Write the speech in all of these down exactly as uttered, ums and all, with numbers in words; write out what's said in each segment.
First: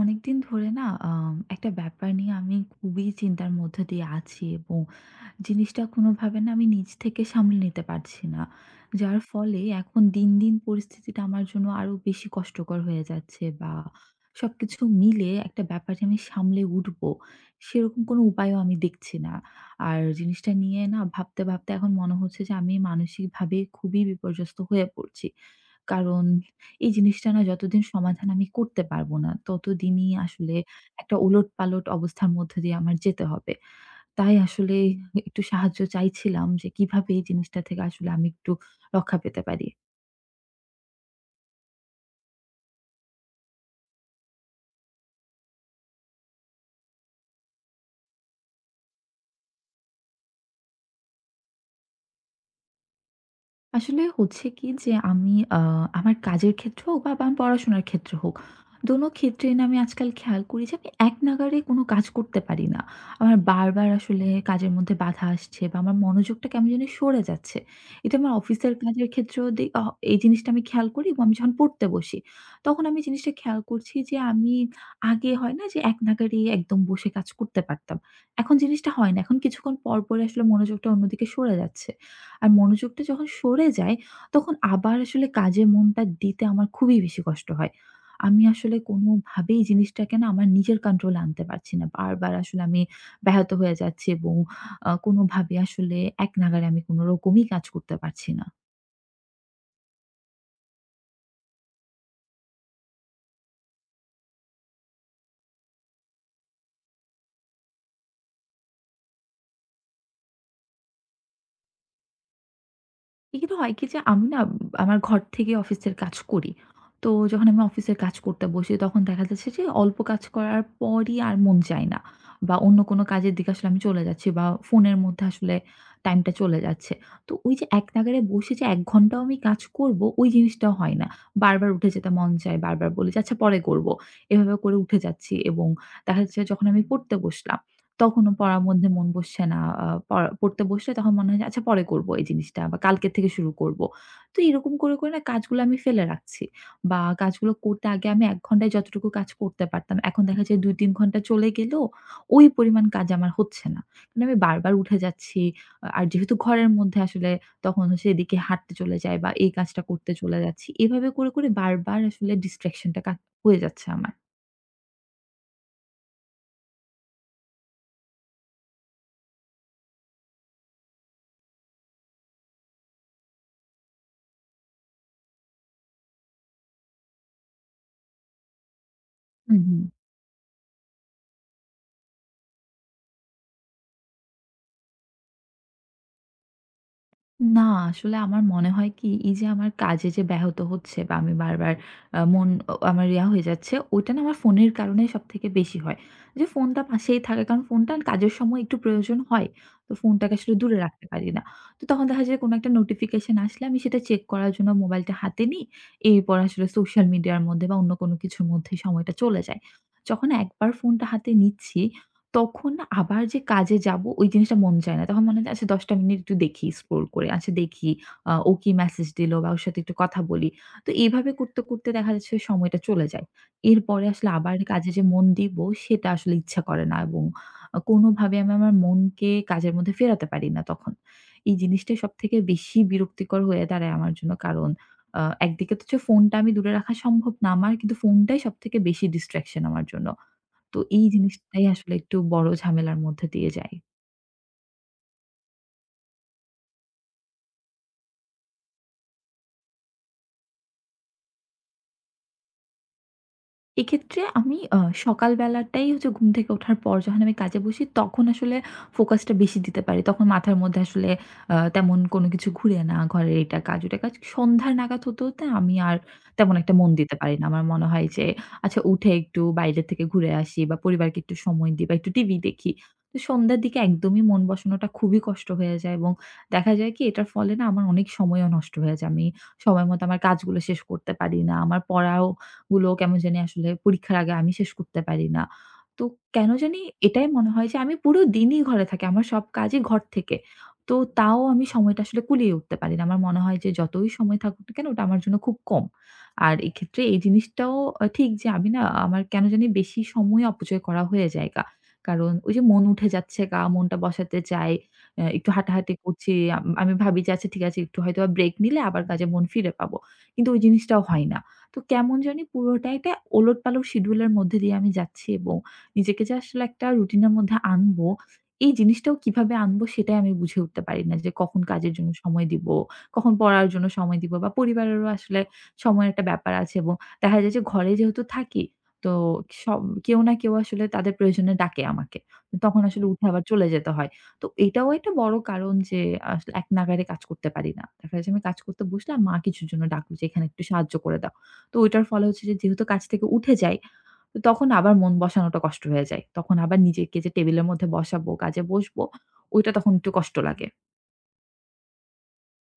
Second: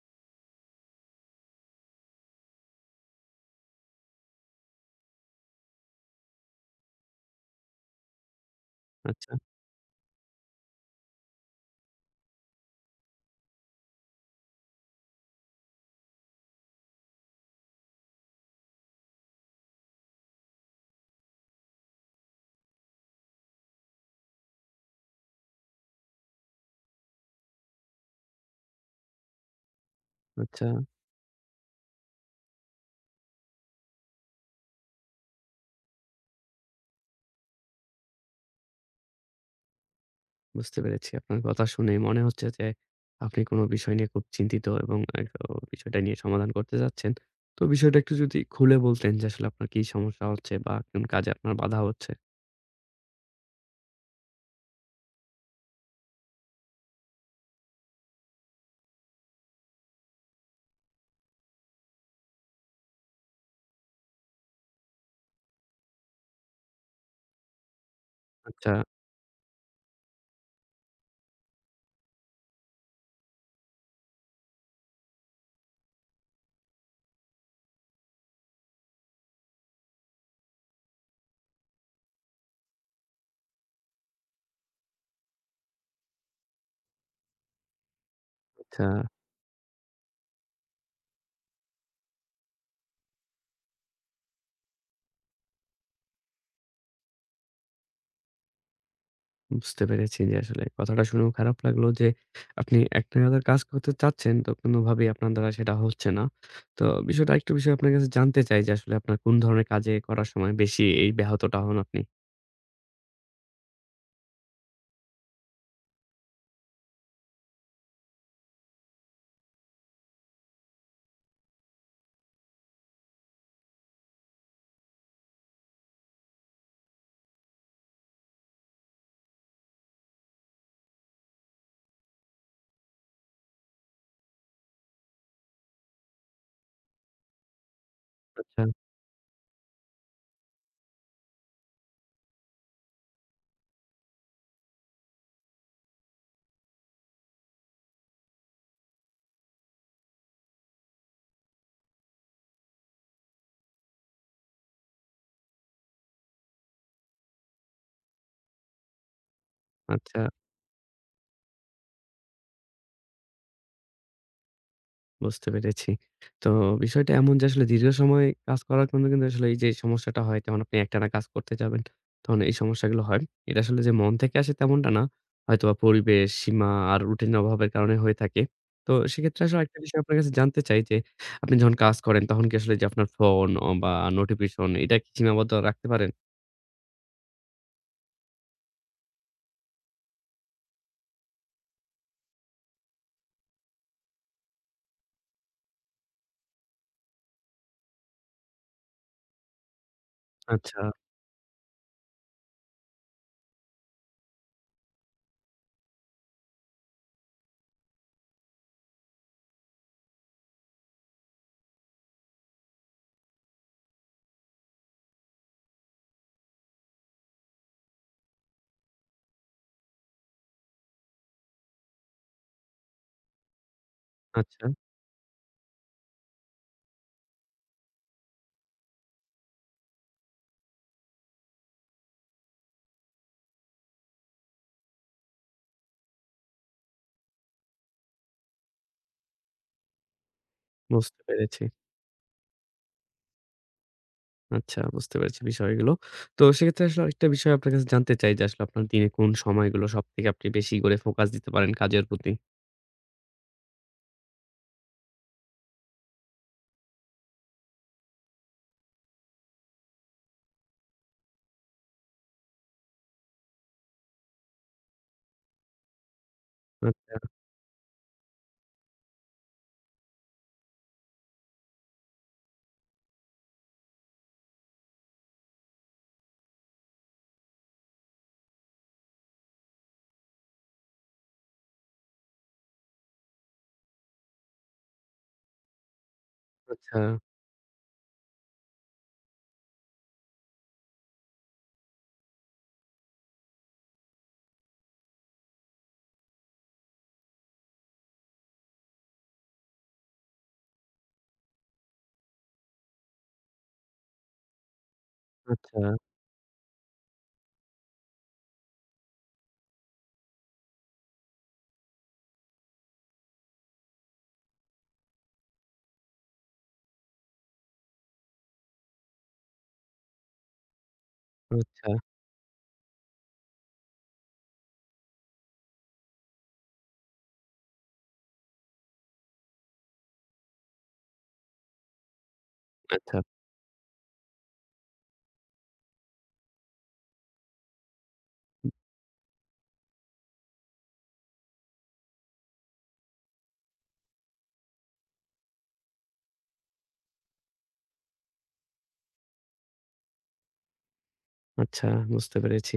অনেকদিন ধরে না আম একটা ব্যাপার নিয়ে আমি খুবই চিন্তার মধ্যে দিয়ে আছি এবং জিনিসটা কোনোভাবে না আমি নিজ থেকে সামলে নিতে পারছি না। যার আচ্ছা, ফলে এখন দিন, দিন পরিস্থিতিটা আমার জন্য আরো বেশি কষ্টকর হয়ে যাচ্ছে, বা সবকিছু মিলে একটা ব্যাপার যে আমি সামলে উঠবো, সেরকম কোনো উপায়ও আমি দেখছি না। আর জিনিসটা নিয়ে না ভাবতে, ভাবতে এখন মনে হচ্ছে যে আমি মানসিকভাবে খুবই বিপর্যস্ত হয়ে পড়ছি। কারণ এই জিনিসটা না যতদিন সমাধান আমি করতে পারব না, ততদিনই আসলে আচ্ছা। একটা উলটপালট অবস্থার মধ্যে দিয়ে আমার যেতে হবে। তাই আসলে একটু সাহায্য চাইছিলাম যে কিভাবে এই জিনিসটা থেকে আসলে আমি একটু রক্ষা পেতে পারি। বুঝতে পেরেছি। আপনার কথা শুনেই মনে হচ্ছে যে আপনি কোন বিষয় নিয়ে খুব চিন্তিত এবং এক অ বিষয়টা নিয়ে সমাধান করতে চাচ্ছেন। তো বিষয়টা একটু যদি খুলে বলতেন যে আসলে আপনার কি সমস্যা হচ্ছে বা কোন কাজে আপনার বাধা হচ্ছে? আসলে হচ্ছে কি যে আমি আ আমার কাজের ক্ষেত্রে হোক বা আমার পড়াশোনার ক্ষেত্রে হোক, দোনো ক্ষেত্রেই না আমি আজকাল খেয়াল করি যে আমি এক নাগাড়ে কোনো কাজ করতে পারি না। আমার বারবার আসলে কাজের মধ্যে বাধা আসছে বা আমার মনোযোগটা কেমন জানি সরে যাচ্ছে। এটা আমার আচ্ছা, অফিসের কাজের ক্ষেত্রেও দে অহ এই জিনিসটা আমি খেয়াল করি, এবং আমি যখন পড়তে বসি, তখন আমি জিনিসটা খেয়াল করছি যে আমি আগে হয় না যে এক নাগাড়ে একদম বসে কাজ করতে পারতাম। এখন জিনিসটা হয় না। এখন কিছুক্ষণ পরপরই আসলে মনোযোগটা অন্যদিকে সরে যাচ্ছে। আর মনোযোগটা যখন সরে যায়, তখন আবার আসলে কাজে মনটা দিতে আমার খুবই বেশি কষ্ট হয়। আমি আসলে আচ্ছা। কোনোভাবেই জিনিসটাকে না আমার নিজের কন্ট্রোলে আনতে পারছি না। বারবার আসলে আমি ব্যাহত হয়ে যাচ্ছি, এবং আ কোনোভাবে আসলে একনাগাড়ে আমি কোনরকমই কাজ করতে পারছি না। বুঝতে পেরেছি যে আসলে কথাটা শুনেও খারাপ লাগলো যে আপনি এক নাগাড়ে কাজ করতে চাচ্ছেন তো কোনভাবেই আপনার দ্বারা সেটা হচ্ছে না। তো বিষয়টা আরেকটু বিষয় আপনার কাছে জানতে চাই যে আসলে আপনার কোন ধরনের কাজে করার সময় বেশি এই ব্যাহতটা হন আপনি? এক্ষেত্রে হয় কি যে আমি না আমার ঘর থেকে অফিসের কাজ করি। তো যখন আমি অফিসের কাজ করতে বসি তখন দেখা যাচ্ছে যে অল্প কাজ করার পরই আর মন চায় না। বা অন্য কোনো কাজের দিকে আসলে আমি চলে যাচ্ছি বা ফোনের মধ্যে আসলে টাইমটা চলে যাচ্ছে। তো ওই যে এক নাগাড়ে বসে যে এক ঘন্টাও আমি কাজ করব ওই জিনিসটাও হয় না। বারবার উঠে যেতে মন চায়, বারবার বলি যে আচ্ছা পরে করব। এভাবে করে উঠে যাচ্ছি, এবং দেখা যাচ্ছে যখন আমি পড়তে বসলাম তখনও পড়ার আচ্ছা, মধ্যে মন বসছে না। আ পড়া পড়তে বসলে তখন মনে হয় যে, "আচ্ছা পরে করব এই জিনিসটা বা কালকের থেকে শুরু করব।" তো এরকম করে, করে না কাজগুলো আমি ফেলে রাখছি। বা কাজগুলো করতে আগে আমি এক ঘন্টায় যতটুকু কাজ করতে পারতাম, এখন দেখা যায় দুই তিন ঘন্টা চলে গেলেও ওই পরিমাণ কাজ আমার হচ্ছে না। মানে আমি বারবার উঠে যাচ্ছি। আ আর যেহেতু ঘরের মধ্যে আসলে তখন হচ্ছে এদিকে হাঁটতে চলে যাই বা এই কাজটা করতে আচ্ছা। চলে যাচ্ছি। এভাবে করে, করে বারবার আসলে ডিসট্রাকশন টা কাজ হয়ে যাচ্ছে আমার। বুঝতে পেরেছি। তো বিষয়টা এমন যে আসলে দীর্ঘ সময় কাজ করার কারণে কিন্তু আসলে এই যে সমস্যাটা হয়, যেমন আপনি একটানা কাজ করতে যাবেন, তখন এই সমস্যাগুলো হয়। এটা আসলে যে মন থেকে আসে তেমনটা না। হয়তোবা পরিবেশ, সীমা আর রুটিনের অভাবের কারণে হয়ে থাকে। তো সেক্ষেত্রে হুম, আসলে একটা হুম। বিষয় আপনার কাছে জানতে চাই যে, আপনি যখন কাজ করেন তখন কি আসলে যে আপনার ফোন অ বা নোটিফিকেশন এটা কি সীমাবদ্ধ রাখতে পারেন? না, আসলে আমার মনে হয় কি, এই যে আমার কাজে যে ব্যাহত হচ্ছে বা আমি বারবার আ মন অ আমার ইয়া হয়ে যাচ্ছে, ওইটা না আমার ফোনের কারণে সবথেকে বেশি হয়। যে ফোনটা পাশেই থাকে কারণ ফোনটা কাজের সময় একটু প্রয়োজন হয়। তো ফোনটাকে আসলে দূরে আচ্ছা, রাখতে পারি না। তো তখন দেখা যায় কোনো একটা নোটিফিকেশন আসলে আমি সেটা চেক করার জন্য মোবাইলটা হাতে নিই। এরপর আসলে সোশ্যাল মিডিয়ার মধ্যে বা অন্য কোনো কিছুর মধ্যে সময়টা চলে যায়। যখন একবার ফোনটা হাতে নিচ্ছি তখন আবার যে কাজে যাবো ওই জিনিসটা মন চায় না। তখন মনে হয় যে আচ্ছা দশ টা মিনিট একটু দেখি স্ক্রল করে। আচ্ছা দেখি আ ও কি মেসেজ দিলো বা ওর সাথে একটু কথা বলি। তো এভাবে করতে, করতে দেখা যাচ্ছে সময়টা চলে যায়। এরপরে আসলে আবার আচ্ছা কাজে যে মন দিব সেটা আসলে ইচ্ছা করে না, এবং আ কোনোভাবে আমি আমার মনকে কাজের মধ্যে ফেরাতে পারি না তখন। এই জিনিসটাই সবথেকে বেশি বিরক্তিকর হয়ে দাঁড়ায় আমার জন্য। কারণ আ একদিকে তো হচ্ছে ফোনটা আমি দূরে রাখা সম্ভব না আমার। কিন্তু ফোনটাই সবথেকে বেশি ডিস্ট্রাকশন আমার জন্য। তো এই বুঝতে পেরেছি। জিনিসটাই আসলে একটু বড় ঝামেলার মধ্যে দিয়ে যাই। আচ্ছা বুঝতে পেরেছি বিষয়গুলো। তো সেক্ষেত্রে আসলে আরেকটা বিষয় আপনার কাছে জানতে চাই যে আসলে আপনার দিনে কোন সময়গুলো সবথেকে আপনি বেশি করে ফোকাস দিতে পারেন কাজের প্রতি? এক্ষেত্রে আমি আ সকাল বেলাটাই হচ্ছে ঘুম থেকে ওঠার পর যখন আমি কাজে বসি, তখন আসলে ফোকাসটা বেশি দিতে পারি। তখন মাথার মধ্যে আসলে আ তেমন কোনো কিছু ঘুরে না। ঘরের এটা কাজ, ওটা কাজ। সন্ধ্যার নাগাদ হতে, হতে আমি আর তেমন একটা মন আচ্ছা, দিতে পারি না। আমার মনে হয় যে, আচ্ছা উঠে একটু বাইরে থেকে ঘুরে আসি বা পরিবারকে একটু সময় দিই বা একটু টিভি দেখি। তো সন্ধ্যার দিকে একদমই মন বসানোটা খুবই কষ্ট হয়ে যায়, এবং দেখা যায় কি এটার ফলে না আমার অনেক সময়ও নষ্ট হয়ে যায়। আমি সময়মতো আমার কাজগুলো শেষ করতে পারি না। আমার পড়াও গুলো কেমন জানি আসলে পরীক্ষার আগে আমি শেষ করতে পারি না। তো কেন জানি আচ্ছা, এটাই মনে হয় যে আমি পুরো দিনই ঘরে থাকি। আমার সব কাজই ঘর থেকে। তো তাও আমি সময়টা আসলে কুলিয়ে উঠতে পারি না। আমার মনে হয় যে যতই সময় থাকুক না কেন ওটা আমার জন্য খুব কম। আর এক্ষেত্রে এই জিনিসটাও আ ঠিক যে আমি না আমার কেন জানি বেশি সময় অপচয় করা হয়ে যায়গা। কারণ ওই যে মন উঠে যাচ্ছে গা, মনটা বসাতে চাই। অ্যা একটু আচ্ছা, হাঁটাহাঁটি করছি। আম আমি ভাবি যে আচ্ছা ঠিক আছে একটু হয়তোবা ব্রেক নিলে আবার কাজে মন ফিরে পাবো। কিন্তু ওই জিনিসটাও হয় না। তো কেমন জানি পুরোটাই তে ওলটপালট শিডিউলের মধ্যে দিয়ে আমি যাচ্ছি, এবং নিজেকে যে আসলে একটা রুটিনের মধ্যে আনবো, এই জিনিসটাও কিভাবে আনবো সেটাই আমি বুঝে উঠতে পারি না যে কখন আচ্ছা, কাজের জন্য সময় দিব, কখন পড়ার জন্য সময় দিব বা পরিবারেরও আসলে সময়ের একটা ব্যাপার আছে, এবং দেখা যায় যে ঘরে যেহেতু থাকি, তো সব কেউ না কেউ আসলে তাদের প্রয়োজনে ডাকে আমাকে। তো তখন আসলে আচ্ছা। উঠে আবার চলে যেতে হয়। তো এটাও একটা বড় কারণ যে আসলে এক নাগাড়ে কাজ করতে পারি না। দেখা যাচ্ছে আমি কাজ করতে বসলাম, মা কিছুর জন্য ডাকলো যে, "এখানে একটু সাহায্য করে দাও।" তো ওইটার ফলে হচ্ছে যে যেহেতু কাজ থেকে উঠে যাই, তো তখন আবার মন বসানোটা কষ্ট হয়ে যায়। তখন আবার নিজেকে যে টেবিলের মধ্যে বসাবো, কাজে বসবো, ওইটা তখন একটু কষ্ট লাগে। আচ্ছা, বুঝতে পেরেছি।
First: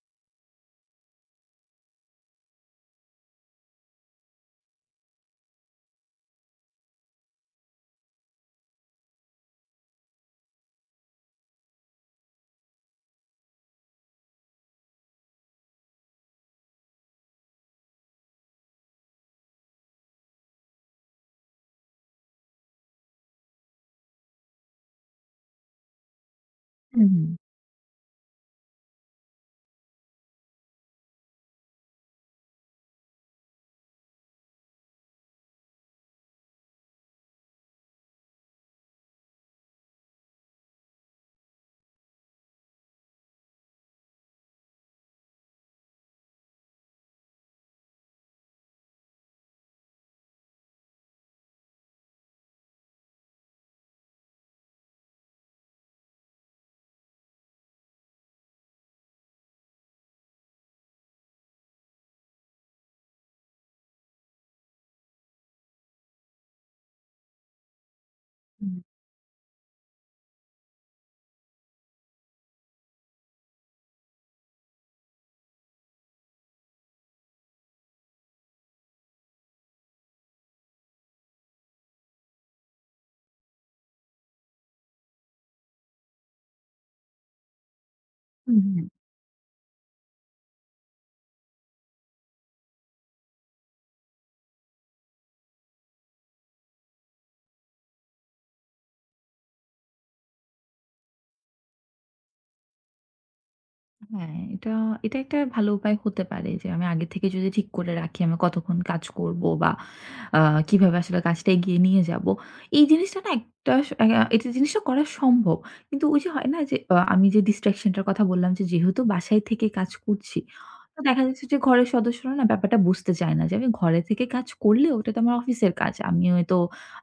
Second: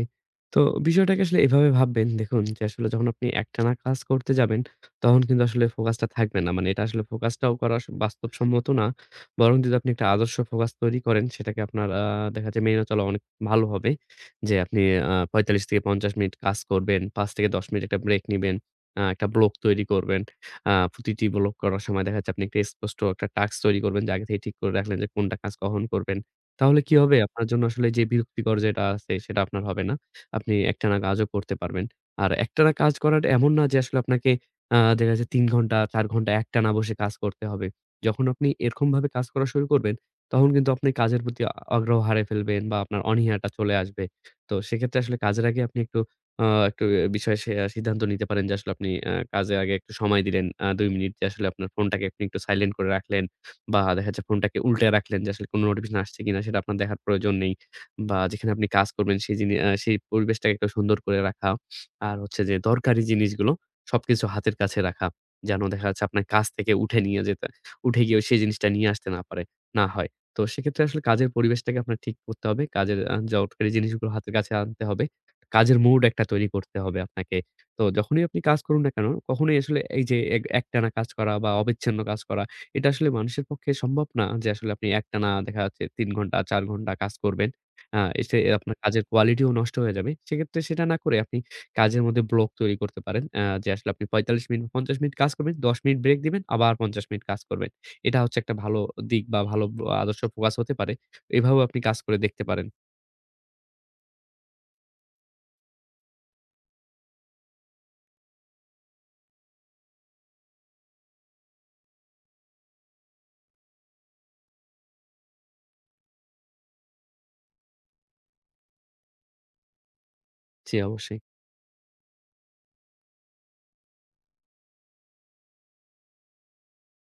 তো বিষয়টাকে আসলে এভাবে ভাববেন দেখুন যে আসলে যখন আপনি একটানা কাজ করতে যাবেন, তখন কিন্তু আসলে ফোকাসটা থাকবে না। মানে এটা আসলে ফোকাসটাও করা স বাস্তবসম্মত না। বরং যদি আপনি একটা আদর্শ ফোকাস তৈরি করেন সেটাকে আপনার আ দেখা যায় মেনে চলা অনেক ভালো হবে। যে আপনি আ পঁয়তাল্লিশ থেকে পঞ্চাশ মিনিট কাজ করবেন, পাঁচ থেকে দশ মিনিট একটা ব্রেক নিবেন। আ একটা ব্লক তৈরি করবেন। আ প্রতিটি ব্লক করার সময় দেখা যাচ্ছে আপনি একটা স্পষ্ট একটা টাস্ক তৈরি করবেন যে আগে থেকে ঠিক করে রাখলেন যে কোনটা কাজ কখন করবেন। তাহলে কি হুম, হবে? হুম, আপনার জন্য আসলে যে বিরক্তিকর যেটা আছে সেটা আপনার হবে না। আপনি একটানা কাজও করতে পারবেন। আর একটানা কাজ করাটা এমন না যে আসলে আপনাকে আ দেখা যাচ্ছে তিন ঘন্টা চার ঘন্টা একটানা বসে কাজ করতে হবে। যখন আপনি এরকমভাবে কাজ করা শুরু করবেন, তখন কিন্তু আপনি কাজের প্রতি আ আগ্রহ হারিয়ে ফেলবেন বা আপনার অনীহাটা চলে আসবে। তো সেক্ষেত্রে আসলে কাজের আগে আপনি একটু আ একটু এ বিষয়ে সে সিদ্ধান্ত নিতে পারেন যে আসলে আপনি আ কাজের আগে একটু সময় দিলেন। আ দুই মিনিট যে আসলে আপনার ফোনটাকে আপনি একটু সাইলেন্ট করে রাখলেন। বা দেখা যাচ্ছে ফোনটাকে উল্টে রাখলেন যে আসলে কোনো নোটিফিকেশন আসছে কিনা সেটা আপনার দেখার প্রয়োজন নেই। বা যেখানে আপনি কাজ করবেন সেই জিনি আ সেই পরিবেশটাকে একটু সুন্দর করে রাখা। আর হচ্ছে যে দরকারি জিনিসগুলো সবকিছু হাতের কাছে রাখা। যেন দেখা যাচ্ছে আপনার কাজ থেকে উঠে নিয়ে যেতে উঠে গিয়েও সেই জিনিসটা হুম, নিয়ে আসতে না পারে না হয়। তো সেক্ষেত্রে আসলে কাজের পরিবেশটাকে আপনার ঠিক করতে হবে। কাজের আ দরকারি জিনিসগুলো হাতের কাছে আনতে হবে। কাজের মুড একটা তৈরি করতে হবে আপনাকে। তো যখনই আপনি কাজ করুন না কেন, কখনোই আসলে এই যে এক একটানা কাজ করা বা অবিচ্ছিন্ন কাজ করা এটা আসলে মানুষের পক্ষে সম্ভব না যে আসলে আপনি একটানা দেখা যাচ্ছে তিন ঘন্টা চার ঘন্টা কাজ করবেন। আ এসে হুম, আপনার হুম। কাজের কোয়ালিটিও নষ্ট হয়ে যাবে। সেক্ষেত্রে সেটা না করে আপনি কাজের মধ্যে ব্লক তৈরি করতে পারেন। আ যে আসলে আপনি পঁয়তাল্লিশ মিনিট পঞ্চাশ মিনিট কাজ করবেন, দশ মিনিট ব্রেক দিবেন, আবার পঞ্চাশ মিনিট কাজ করবেন। এটা হচ্ছে একটা ভালো দিক বা ভালো ব আদর্শ ফোকাস হতে পারে। এভাবেও আপনি কাজ করে দেখতে পারেন। হ্যাঁ, এটা এটা একটা ভালো উপায় হতে পারে যে আমি আগে থেকে যদি ঠিক করে রাখি আমি কতক্ষণ কাজ করব বা আ কিভাবে আসলে কাজটা এগিয়ে নিয়ে যাব। এই জিনিসটা না একটা আ এটা জিনিসটা করা সম্ভব। কিন্তু ওই যে হয় না যে আ আমি যে distraction টার কথা বললাম যে যেহেতু বাসায় থেকে কাজ করছি, জি, তো অবশ্যই। দেখা যাচ্ছে যে ঘরের সদস্যরা না ব্যাপারটা বুঝতে চায় না যে আমি ঘরে থেকে কাজ করলেও ওটা তো আমার অফিসের কাজ। আমি হয়তো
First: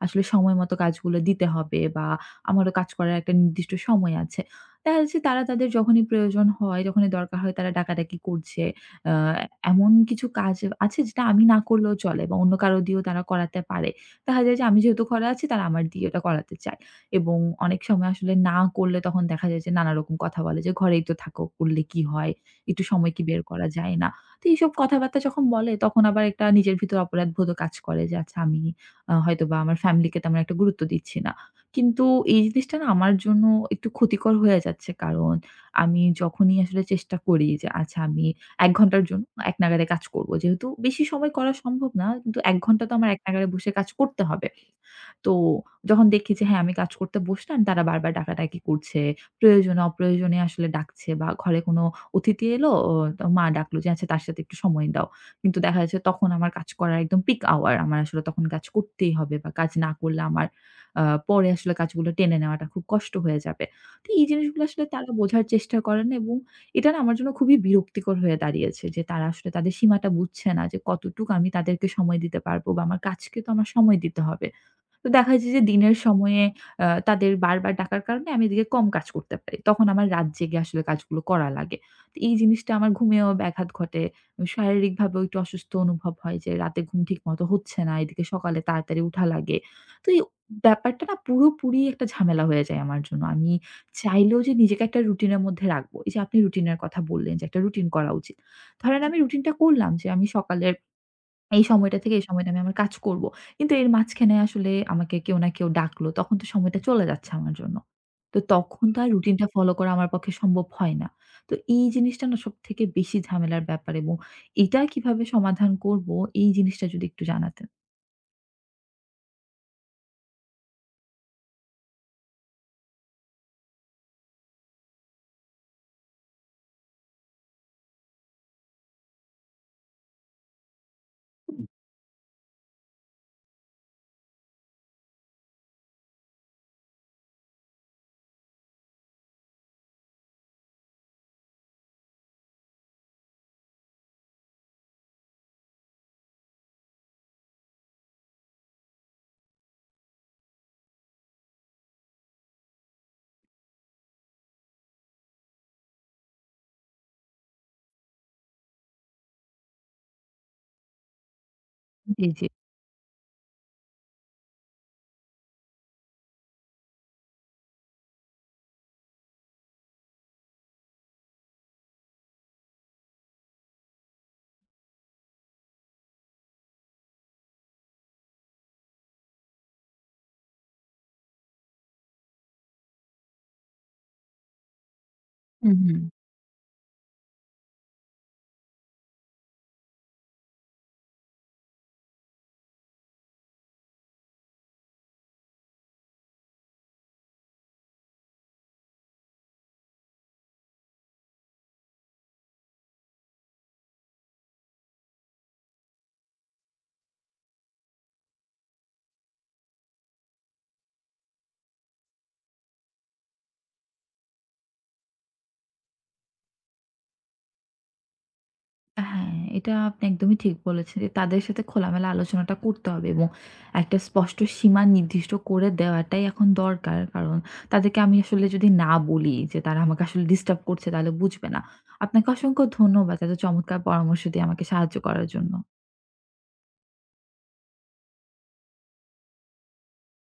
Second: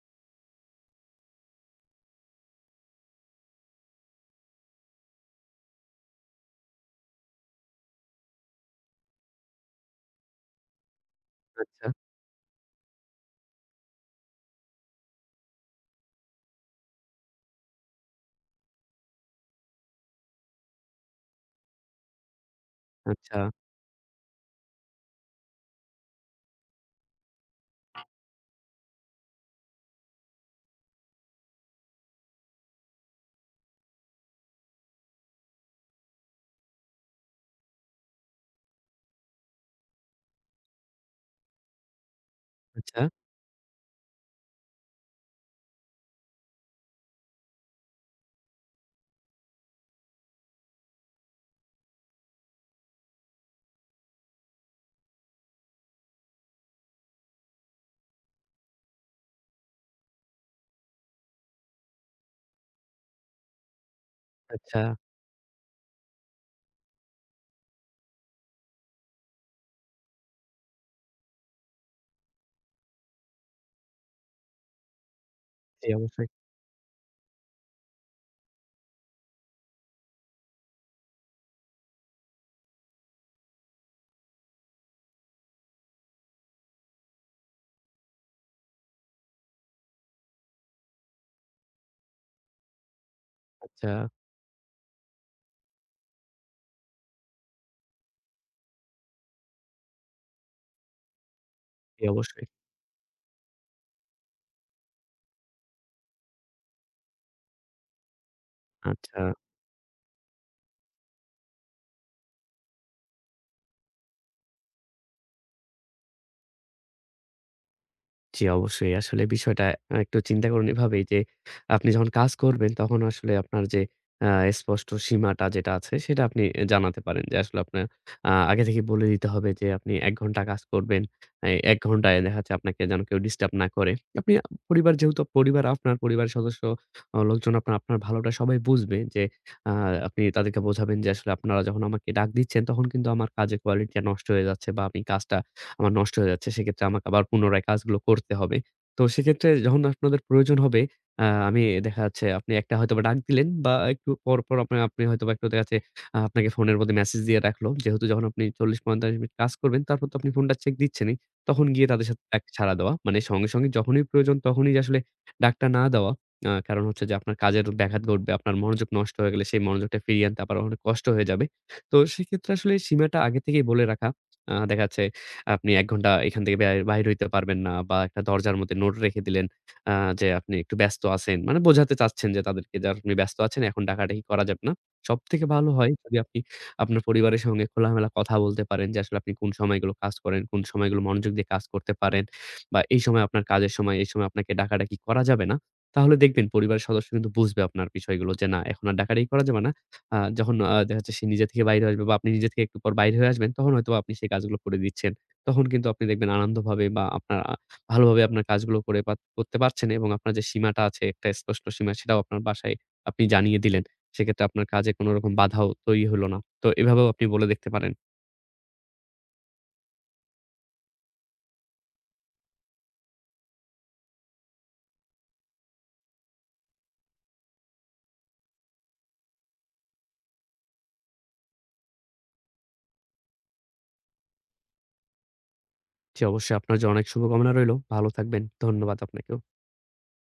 আসলে সময় মতো কাজগুলো দিতে হবে বা আমারও কাজ করার একটা নির্দিষ্ট সময় আছে। দেখা যাচ্ছে তারা তাদের যখনই প্রয়োজন হয়, যখনই দরকার হয় তারা ডাকাডাকি করছে। আ এমন কিছু কাজ আছে যেটা আমি না আচ্ছা, করলেও চলে বা অন্য কারো দিয়েও তারা করাতে পারে। দেখা যায় যে আমি যেহেতু করা আছে তারা আমার দিয়ে ওটা করাতে চায়। এবং অনেক সময় আসলে না করলে তখন দেখা যায় যে নানারকম কথা বলে যে, "ঘরেই তো থাকো, করলে কি হয়? একটু সময় কি আচ্ছা, বের করা যায় না?" তো এইসব কথাবার্তা যখন বলে তখন আবার একটা নিজের ভিতর অপরাধবোধও কাজ করে যে, "আচ্ছা আমি আ হয়তোবা আমার ফ্যামিলিকে তেমন একটা গুরুত্ব দিচ্ছি না।" কিন্তু এই জিনিসটা না আমার জন্য একটু ক্ষতিকর হয়ে যাচ্ছে। কারণ আমি যখনই আসলে চেষ্টা করি যে আচ্ছা আমি এক ঘন্টার জন্য এক নাগাড়ে কাজ করব। যেহেতু বেশি সময় করা সম্ভব না। কিন্তু এক ঘন্টা তো আচ্ছা, আমার এক নাগাড়ে বসে কাজ করতে হবে। তো যখন দেখি যে হ্যাঁ, আমি কাজ করতে বসলাম, তারা বারবার ডাকাডাকি করছে। প্রয়োজনে অপ্রয়োজনে আসলে ডাকছে বা ঘরে কোনো অতিথি এলো, ও তো মা ডাকলো যে, "আচ্ছা তার সাথে একটু সময় দাও।" কিন্তু দেখা যাচ্ছে তখন আমার কাজ করার একদম পিক আওয়ার। আমার আসলে তখন কাজ করতেই হবে বা কাজ না করলে আমার আ পরে আসলে কাজগুলো টেনে নেওয়াটা খুব কষ্ট হয়ে যাবে। তো এই জিনিসগুলো আচ্ছা। আসলে তারা বোঝার চেষ্টা করে না, এবং এটা না আমার জন্য খুবই বিরক্তিকর হয়ে দাঁড়িয়েছে যে তারা আসলে তাদের সীমাটা বুঝছে না যে কতটুকু আমি তাদেরকে সময় দিতে পারবো বা আমার কাজকে তো আমার সময় দিতে হবে। তো দেখা যায় যে জি, দিনের অবশ্যই। সময়ে আ তাদের বারবার ডাকার কারণে আমি এদিকে কম কাজ করতে পারি। তখন আমার রাত জেগে আসলে কাজগুলো করা লাগে। তো এই জিনিসটা আমার ঘুমেও ব্যাঘাত ঘটে। আমি শারীরিকভাবেও একটু অসুস্থ অনুভব হয় যে রাতে ঘুম ঠিকমতো হচ্ছে না। এদিকে সকালে তাড়াতাড়ি উঠা লাগে। তো এই ব্যাপারটা না পুরোপুরি একটা ঝামেলা হয়ে যায় আমার জন্য। আমি আচ্ছা, চাইলেও যে নিজেকে একটা রুটিনের মধ্যে রাখবো। এই যে আপনি রুটিনের কথা বললেন যে একটা রুটিন করা উচিত। ধরেন আমি রুটিনটা করলাম যে আমি সকালে এই সময়টা জি, থেকে এই অবশ্যই। সময়টা আমি আমার কাজ করব। কিন্তু এর মাঝখানে আসলে আমাকে কেউ না কেউ ডাকলো। তখন তো সময়টা চলে যাচ্ছে আমার জন্য। তো তখন তো আর আচ্ছা। রুটিনটা ফলো করা আমার পক্ষে সম্ভব হয় না। তো এই জিনিসটা না সবথেকে বেশি ঝামেলার ব্যাপার, এবং এটা কিভাবে সমাধান করব এই জিনিসটা যদি একটু জানাতেন। জি, অবশ্যই। আসলে বিষয়টা আ একটু চিন্তা করুন এভাবেই যে, আপনি যখন কাজ করবেন তখন আসলে আপনার যে আ স্পষ্ট সীমাটা যেটা আছে সেটা আপনি এ জানাতে পারেন যে, আসলে আপনার আ আগে থেকে বলে দিতে হবে যে, আপনি এক ঘন্টা কাজ করবেন। এই এক ঘন্টায় দেখা যাচ্ছে আপনাকে যেন কেউ ডিস্টার্ব না করে। আপনি আ পরিবার যেহেতু পরিবার আপনার পরিবারের সদস্য অ লোকজন আপনার, আপনার ভালোটা সবাই বুঝবে যে, আ আপনি তাদেরকে বোঝাবেন যে, আসলে আপনারা যখন আমাকে ডাক দিচ্ছেন তখন কিন্তু আমার কাজের কোয়ালিটিটা নষ্ট হয়ে যাচ্ছে বা আমি কাজটা আমার নষ্ট হয়ে যাচ্ছে। সেক্ষেত্রে আমাকে আবার পুনরায় কাজগুলো করতে হবে। তো সেক্ষেত্রে যখন আপনাদের প্রয়োজন হবে, আ আমি দেখা যাচ্ছে আপনি একটা হয়তোবা ডাক দিলেন বা একটু পর, পর আপনা আপনি হয়তোবা একটু দেখা যাচ্ছে আ আপনাকে ফোনের মধ্যে মেসেজ দিয়ে রাখলো। যেহেতু যখন আপনি চল্লিশ পঁয়তাল্লিশ মিনিট কাজ করবেন, তারপর তো আপনি ফোনটা চেক দিচ্ছেনই। তখন গিয়ে তাদের সাথে জি, এক জি। সাড়া দেওয়া। মানে সঙ্গে, সঙ্গে যখনই প্রয়োজন তখনই যে আসলে ডাকটা না দেওয়া। আ কারণ হচ্ছে যে আপনার কাজের ব্যাঘাত ঘটবে। আপনার মনোযোগ নষ্ট হয়ে গেলে সেই মনোযোগটা ফিরিয়ে আনতে আবার অনেক কষ্ট হয়ে যাবে। তো সেক্ষেত্রে আসলে সীমাটা আগে থেকেই বলে রাখা। আ দেখা যাচ্ছে আপনি এক ঘন্টা এখান থেকে বের বাহির হইতে পারবেন না বা একটা দরজার মধ্যে নোট রেখে দিলেন আ যে আপনি একটু ব্যস্ত আছেন। মানে বোঝাতে চাচ্ছেন যে তাদেরকে যে আপনি ব্যস্ত আছেন এখন ডাকাডাকি করা যাবে না। সবথেকে ভালো হুম, হয় হুম। যদি আপনি আপনার পরিবারের সঙ্গে খোলামেলা কথা বলতে পারেন যে আসলে আপনি কোন সময়গুলো কাজ করেন, কোন সময়গুলো মনোযোগ দিয়ে কাজ করতে পারেন বা এই সময় আপনার কাজের সময়, এই সময় আপনাকে ডাকাডাকি করা যাবে না। তাহলে দেখবেন পরিবারের সদস্য কিন্তু বুঝবে আপনার বিষয়গুলো যে না এখন আর ডাকাডাকি করা যাবে না। আ যখন আ দেখা যাচ্ছে সে নিজে থেকে বাইরে আসবে বা আপনি নিজে থেকে একটু পর বাইরে হয়ে আসবেন তখন হয়তোবা আপনি সেই কাজগুলো করে দিচ্ছেন। তখন কিন্তু আপনি দেখবেন আনন্দভাবে বা আপনার আ ভালোভাবে আপনার কাজগুলো করে পা করতে পারছেন এবং আপনার যে সীমাটা আছে একটা স্পষ্ট সীমা সেটাও আপনার বাসায় আপনি জানিয়ে দিলেন। সেক্ষেত্রে আপনার কাজে কোনো রকম বাধাও তৈরি হলো না। তো এভাবেও আপনি বলে দেখতে পারেন। হ্যাঁ, এটা আপনি একদমই ঠিক বলেছেন যে তাদের সাথে খোলামেলা আলোচনাটা করতে হবে, এবং একটা স্পষ্ট সীমা নির্দিষ্ট করে দেওয়াটাই এখন দরকার। কারণ তাদেরকে আমি আসলে যদি না বলি যে তারা আমাকে আসলে ডিস্টার্ব করছে তাহলে বুঝবে না। আপনাকে অসংখ্য ধন্যবাদ এত চমৎকার পরামর্শ দিয়ে আমাকে সাহায্য করার জন্য। জি, অবশ্যই আপনার জন্য অনেক শুভকামনা রইলো। ভালো থাকবেন। ধন্যবাদ আপনাকেও।